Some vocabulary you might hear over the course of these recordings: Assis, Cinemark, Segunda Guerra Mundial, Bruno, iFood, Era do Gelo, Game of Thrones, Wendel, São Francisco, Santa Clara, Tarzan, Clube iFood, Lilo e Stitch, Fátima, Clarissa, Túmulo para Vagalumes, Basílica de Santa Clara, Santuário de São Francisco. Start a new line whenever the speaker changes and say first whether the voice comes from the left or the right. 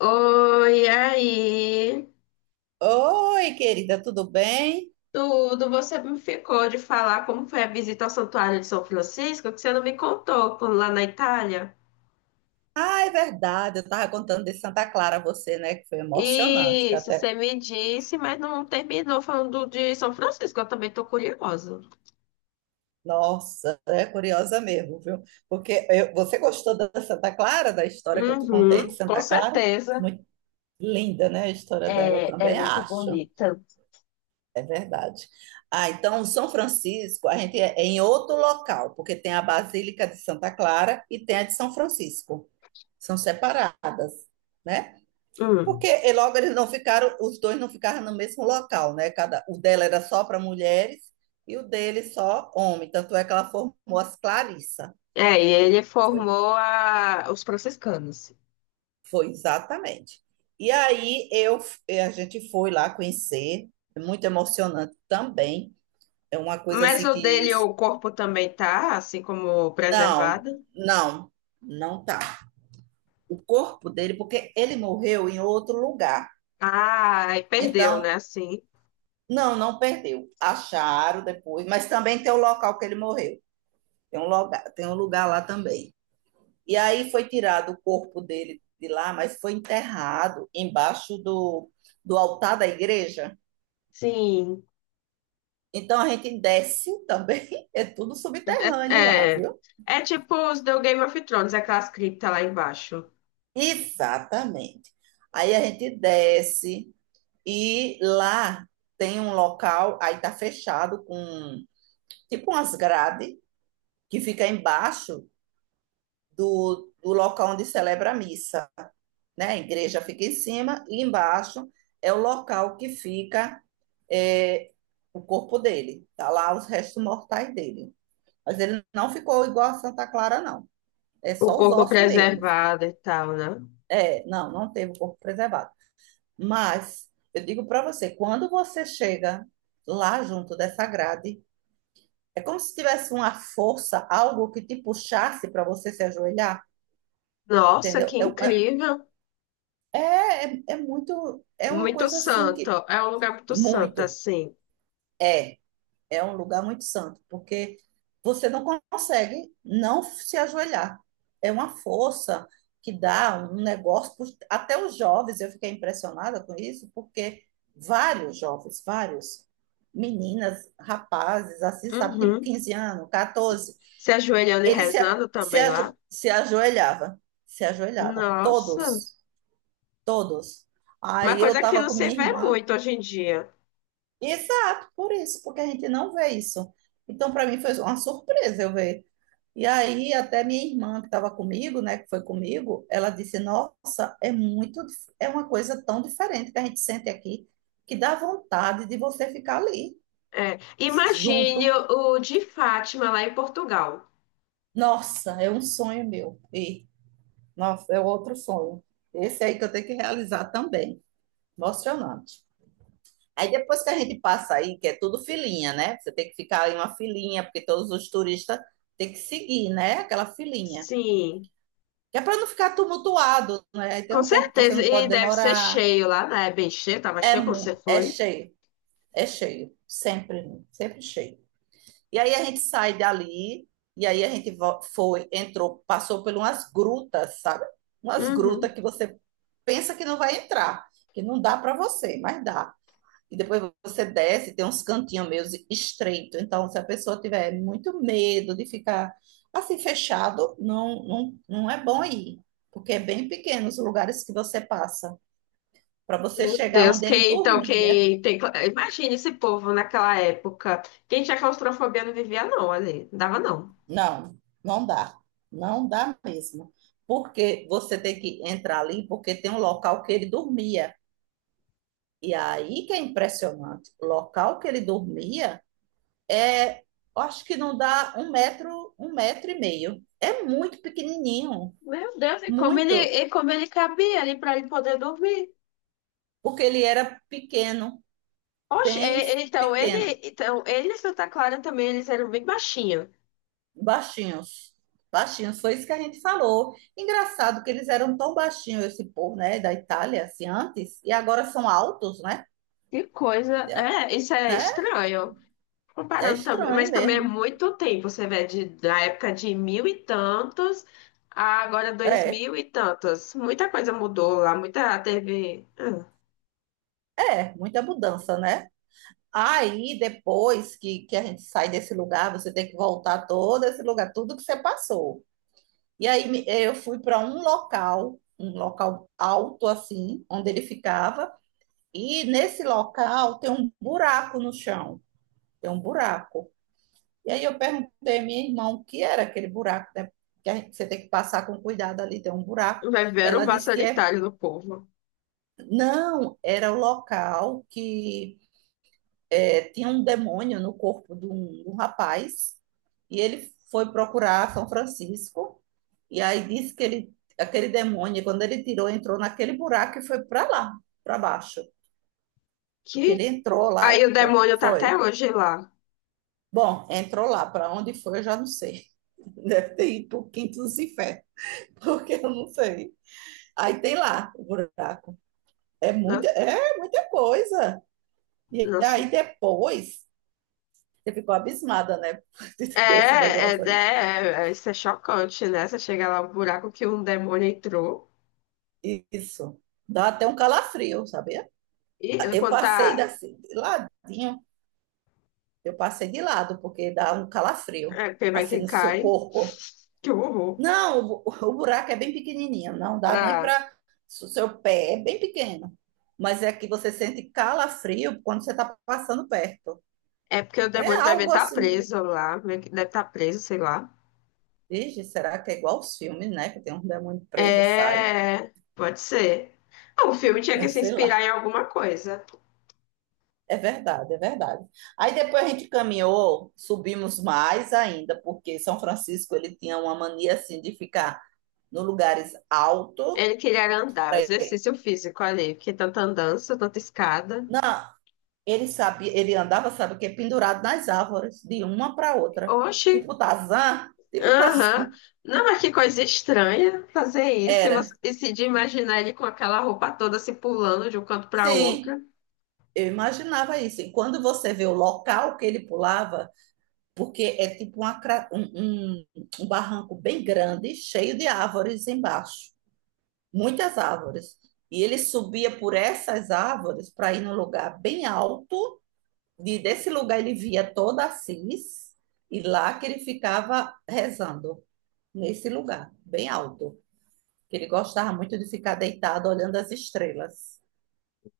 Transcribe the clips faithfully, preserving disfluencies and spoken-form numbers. left: Oi, aí.
right: Oi, querida, tudo bem?
left: Tudo, você me ficou de falar como foi a visita ao Santuário de São Francisco, que você não me contou quando lá na Itália.
right: Ah, é verdade, eu estava contando de Santa Clara a você, né? Que foi emocionante, que
left: Isso,
right: até.
left: você me disse, mas não terminou falando de São Francisco, eu também tô curiosa.
right: Nossa, é curiosa mesmo, viu? Porque eu- você gostou da Santa Clara, da história que eu te contei
left: Uhum,
right: de
left: com
right: Santa Clara?
left: certeza.
right: Muito linda, né? A história dela eu
left: É, é
right: também,
left: muito
right: acho.
left: bonita.
right: É verdade. Ah, então, São Francisco, a gente é é em outro local, porque tem a Basílica de Santa Clara e tem a de São Francisco. São separadas, né? Porque
left: Hum.
right: e logo eles não ficaram, os dois não ficaram no mesmo local, né? Cada, o dela era só para mulheres e o dele só homem. Tanto é que ela formou as Clarissa.
left: É, e ele
right: Foi,
left: formou a- os franciscanos.
right: foi exatamente. E aí eu, eh, a gente foi lá conhecer, é muito emocionante também. É uma coisa
left: Mas
right: assim
left: o
right: que.
left: dele, o corpo também tá, assim como
right: Não,
left: preservado.
right: não, não tá. O corpo dele, porque ele morreu em outro lugar.
left: Ah, e perdeu, né?
right: Então,
left: Assim.
right: não, não perdeu. Acharam depois, mas também tem o local que ele morreu. Tem um, lugar, tem um lugar lá também. E aí foi tirado o corpo dele de lá, mas foi enterrado embaixo do, do altar da igreja.
left: Sim.
right: Então a gente desce também, é tudo subterrâneo lá,
left: É, é,
right: viu?
left: é tipo os do Game of Thrones, aquelas criptas lá embaixo.
right: Exatamente. Aí a gente desce e lá tem um local, aí tá fechado com tipo umas grades que fica embaixo do, do local onde celebra a missa. Né? A igreja fica em cima e embaixo é o local que fica é, o corpo dele. Tá lá os restos mortais dele. Mas ele não ficou igual a Santa Clara, não. É
left: O
right: só os
left: corpo
right: ossos mesmo.
left: preservado e tal, né?
right: É, não, não teve o corpo preservado. Mas eu digo para você, quando você chega lá junto dessa grade, é como se tivesse uma força, algo que te puxasse para você se ajoelhar,
left: Nossa, que
right: entendeu?
left: incrível.
right: É, é é é muito, é uma
left: Muito
right: coisa assim
left: santo.
right: que
left: É um lugar muito santo,
right: muito
left: assim.
right: é. É um lugar muito santo, porque você não consegue não se ajoelhar. É uma força que dá um negócio. Até os jovens, eu fiquei impressionada com isso, porque vários jovens, vários meninas, rapazes, assim, sabe, tipo
left: Uhum.
right: quinze anos, catorze,
left: Se ajoelhando e
right: eles se, a-
left: rezando
right: se,
left: também
right: ajo-
left: lá.
right: se ajoelhava, se ajoelhava,
left: Nossa.
right: todos, todos.
left: Uma
right: Aí eu
left: coisa que
right: estava
left: não
right: com
left: se
right: minha
left: vê
right: irmã.
left: muito hoje em dia.
right: Exato, por isso, porque a gente não vê isso. Então, para mim, foi uma surpresa eu ver. E aí, até minha irmã, que estava comigo, né, que foi comigo, ela disse: Nossa, é muito, dif- é uma coisa tão diferente que a gente sente aqui, que dá vontade de você ficar ali,
left: É. Imagine
right: junto.
left: o o de Fátima lá em Portugal.
right: Nossa, é um sonho meu. E, nossa, é outro sonho. Esse aí que eu tenho que realizar também. Emocionante. Aí depois que a gente passa aí, que é tudo filinha, né? Você tem que ficar em uma filinha, porque todos os turistas têm que seguir, né? Aquela filinha.
left: Sim,
right: Que é para não ficar tumultuado, né? Aí tem
left: com
right: um tempo que você
left: certeza.
right: não
left: E
right: pode
left: deve ser
right: demorar.
left: cheio lá, né? É bem cheio, tava
right: É,
left: cheio quando você
right: mu- é
left: foi.
right: cheio, é cheio. Sempre, sempre cheio. E aí a gente sai dali, e aí a gente vo- foi, entrou, passou por umas grutas, sabe? Umas grutas
left: Uhum.
right: que você pensa que não vai entrar, que não dá para você, mas dá. E depois você desce, tem uns cantinhos meio estreitos. Então, se a pessoa tiver muito medo de ficar assim fechado, não, não, não é bom ir, porque é bem pequeno os lugares que você passa. Para você
left: Meu
right: chegar
left: Deus,
right: onde ele
left: quem então,
right: dormia.
left: quem tem. Imagine esse povo naquela época. Quem tinha claustrofobia não vivia, não, ali. Não dava, não.
right: Não, não dá. Não dá mesmo. Porque você tem que entrar ali, porque tem um local que ele dormia. E aí que é impressionante. O local que ele dormia, é, acho que não dá um metro, um metro e meio. É muito pequenininho,
left: Meu Deus, e como ele,
right: muito,
left: e como ele cabia ali para ele poder dormir?
right: porque ele era pequeno,
left: Oxe,
right: bem
left: é- é- então ele,
right: pequeno,
left: então ele e Santa Clara também, eles eram bem baixinhos.
right: baixinhos, baixinhos. Foi isso que a gente falou. Engraçado que eles eram tão baixinhos, esse povo, né, da Itália, assim, antes, e agora são altos, né?
left: Que coisa,
right: É,
left: é, isso é
right: né?
left: estranho.
right: É
left: Comparando também,
right: estranho
left: mas também é
right: mesmo.
left: muito tempo, você vê, de, da época de mil e tantos a agora dois
right: É,
left: mil e tantos. Muita coisa mudou lá, muita teve. hum,
right: é, muita mudança, né? Aí, depois que, que a gente sai desse lugar, você tem que voltar todo esse lugar, tudo que você passou. E aí eh, eu fui para um local, um local alto assim, onde ele ficava, e nesse local tem um buraco no chão, tem um buraco. E aí eu perguntei à minha irmã o que era aquele buraco, né? Que a gente- você tem que passar com cuidado ali, tem um buraco.
left: Vai ver o
right: Ela
left: vaso
right: disse que é,
left: sanitário do povo.
right: não, era o local que é, tinha um demônio no corpo de um, de um rapaz e ele foi procurar São Francisco e aí disse que ele, aquele demônio, quando ele tirou, entrou naquele buraco e foi para lá, para baixo.
left: Que
right: Que ele entrou lá
left: aí
right: e
left: o
right: ficou.
left: demônio tá até
right: Foi.
left: hoje lá.
right: Bom, entrou lá, para onde foi eu já não sei. Deve ter ido para o quinto dos infernos, porque eu não sei. Aí tem lá o buraco. É muita,
left: Nossa,
right: é muita coisa. E
left: nossa.
right: aí depois você ficou abismada, né?
left: É,
right: Desse
left: é,
right: negócio aí.
left: é, é, isso é chocante, né? Você chega lá, um buraco que um demônio entrou.
right: Isso. Dá até um calafrio, sabia?
left: E ele
right: Eu
left: quando
right: passei
left: tá.
right: da- assim, de ladinho, eu passei de lado, porque dá um calafrio,
left: É, quem vai
right: assim,
left: quem
right: no seu
left: cai.
right: corpo.
left: Que horror.
right: Não, o, bu- o buraco é bem pequenininho, não dá nem
left: Ah,
right: para. O seu pé é bem pequeno, mas é que você sente calafrio quando você está passando perto.
left: é porque o
right: É
left: demônio vai ver
right: algo
left: tá
right: assim, de,
left: preso lá. Meio que deve estar tá preso, sei lá.
right: "Vixe, será que é igual aos filmes, né? Que tem um demônio preso e sai,
left: É. Pode ser. Ah, o filme tinha que
right: eu
left: se
right: sei
left: inspirar
right: lá.
left: em alguma coisa.
right: É verdade, é verdade. Aí depois a gente caminhou, subimos mais ainda, porque São Francisco ele tinha uma mania assim de ficar nos lugares altos.
left: Ele queria andar, exercício físico ali, porque tanta andança, tanta escada.
right: Não, ele sabia, ele andava, sabe o quê? Pendurado nas árvores, de uma para outra.
left: Oxi,
right: Tipo Tarzan, tipo
left: aham.
right: Tarzan.
left: Não, mas que coisa estranha fazer isso e, você,
right: Era.
left: e se de imaginar ele com aquela roupa toda se pulando de um canto para outro.
right: Sim, eu imaginava isso. E quando você vê o local que ele pulava, porque é tipo uma cra- um, um um barranco bem grande, cheio de árvores embaixo. Muitas árvores. E ele subia por essas árvores para ir num lugar bem alto, e desse lugar ele via toda Assis, e lá que ele ficava rezando, nesse lugar, bem alto. Que ele gostava muito de ficar deitado olhando as estrelas.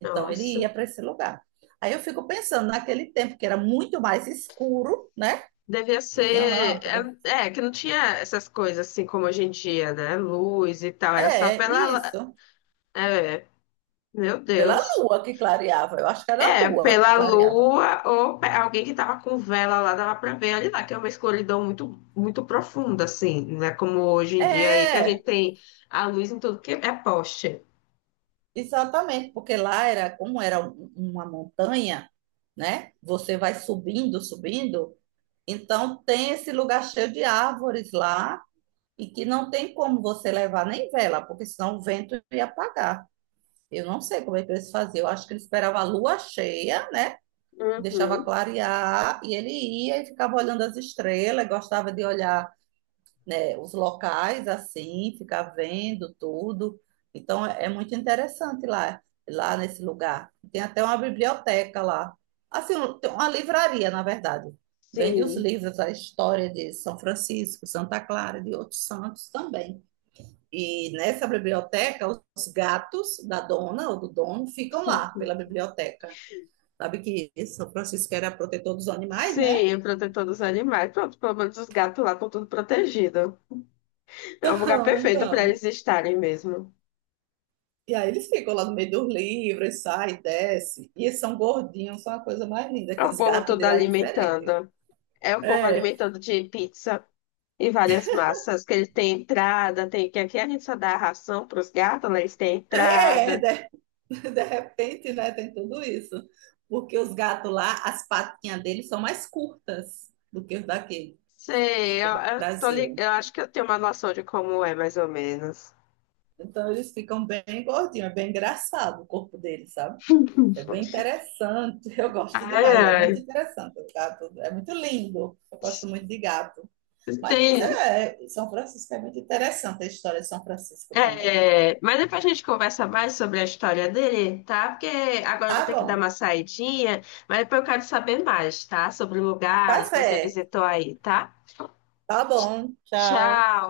right: Então ele
left: Nossa,
right: ia para esse lugar. Aí eu fico pensando naquele tempo que era muito mais escuro, né?
left: devia
right: Não tinha
left: ser.
right: lâmpada.
left: É, é, que não tinha essas coisas assim como hoje em dia, né? Luz e tal, era só
right: É,
left: pela. la-
right: isso.
left: É, meu
right: Pela
left: Deus.
right: lua que clareava. Eu acho que era a
left: É,
right: lua que
left: pela
right: clareava.
left: lua ou pe- alguém que tava com vela lá, dava pra ver ali lá, que é uma escuridão muito, muito profunda, assim, né? Como hoje em dia aí, que a gente
right: É,
left: tem a luz em tudo que é poste.
right: exatamente, porque lá era como era um- uma montanha, né? Você vai subindo, subindo, então tem esse lugar cheio de árvores lá e que não tem como você levar nem vela, porque senão o vento ia apagar. Eu não sei como é que eles faziam. Eu acho que eles esperavam a lua cheia, né? Deixava
left: Uhum.
right: clarear e ele ia e ficava olhando as estrelas, gostava de olhar, né, os locais assim, ficar vendo tudo. Então é é muito interessante lá, lá nesse lugar. Tem até uma biblioteca lá. Assim, um- tem uma livraria, na verdade. Vende os
left: Sim.
right: livros, a história de São Francisco, Santa Clara, de outros santos também. E nessa biblioteca, os gatos da dona ou do dono ficam lá pela biblioteca. Sabe que São Francisco era protetor dos animais, né?
left: Sim, protetor dos animais. Pronto, pelo menos os gatos lá estão tudo protegidos. É um lugar
right: Então,
left: perfeito para eles
right: então.
left: estarem mesmo.
right: E aí eles ficam lá no meio dos livros, sai, desce. E eles são gordinhos, são a coisa mais linda,
left: É
right: que
left: o
right: os
left: povo
right: gatos
left: todo
right: de lá é diferente.
left: alimentando. É o povo
right: É,
left: alimentando de pizza. E várias massas que ele tem entrada, tem que aqui a gente só dá ração para os gatos, né? Eles têm
right: é,
left: entrada.
right: de, de repente, né, tem tudo isso. Porque os gatos lá, as patinhas deles são mais curtas do que os daqui,
left: Sei,
right: do
left: eu, eu tô li-
right: Brasil.
left: eu acho que eu tenho uma noção de como é, mais ou menos.
right: Então eles ficam bem gordinhos, é bem engraçado o corpo deles, sabe? É bem interessante, eu gosto demais, é muito
left: Ah,
right: interessante. O gato é muito lindo, eu gosto muito de gato. Mas
left: tem.
right: é, São Francisco é muito interessante a história de São Francisco também.
left: É, mas depois a gente conversa mais sobre a história dele, tá? Porque agora eu vou
right: Tá
left: ter que dar
right: bom.
left: uma saidinha, mas depois eu quero saber mais, tá? Sobre
right: Tá
left: lugares que você
right: certo.
left: visitou aí, tá?
right: Tá
left: Tch-
right: bom. Tchau.
left: Tchau.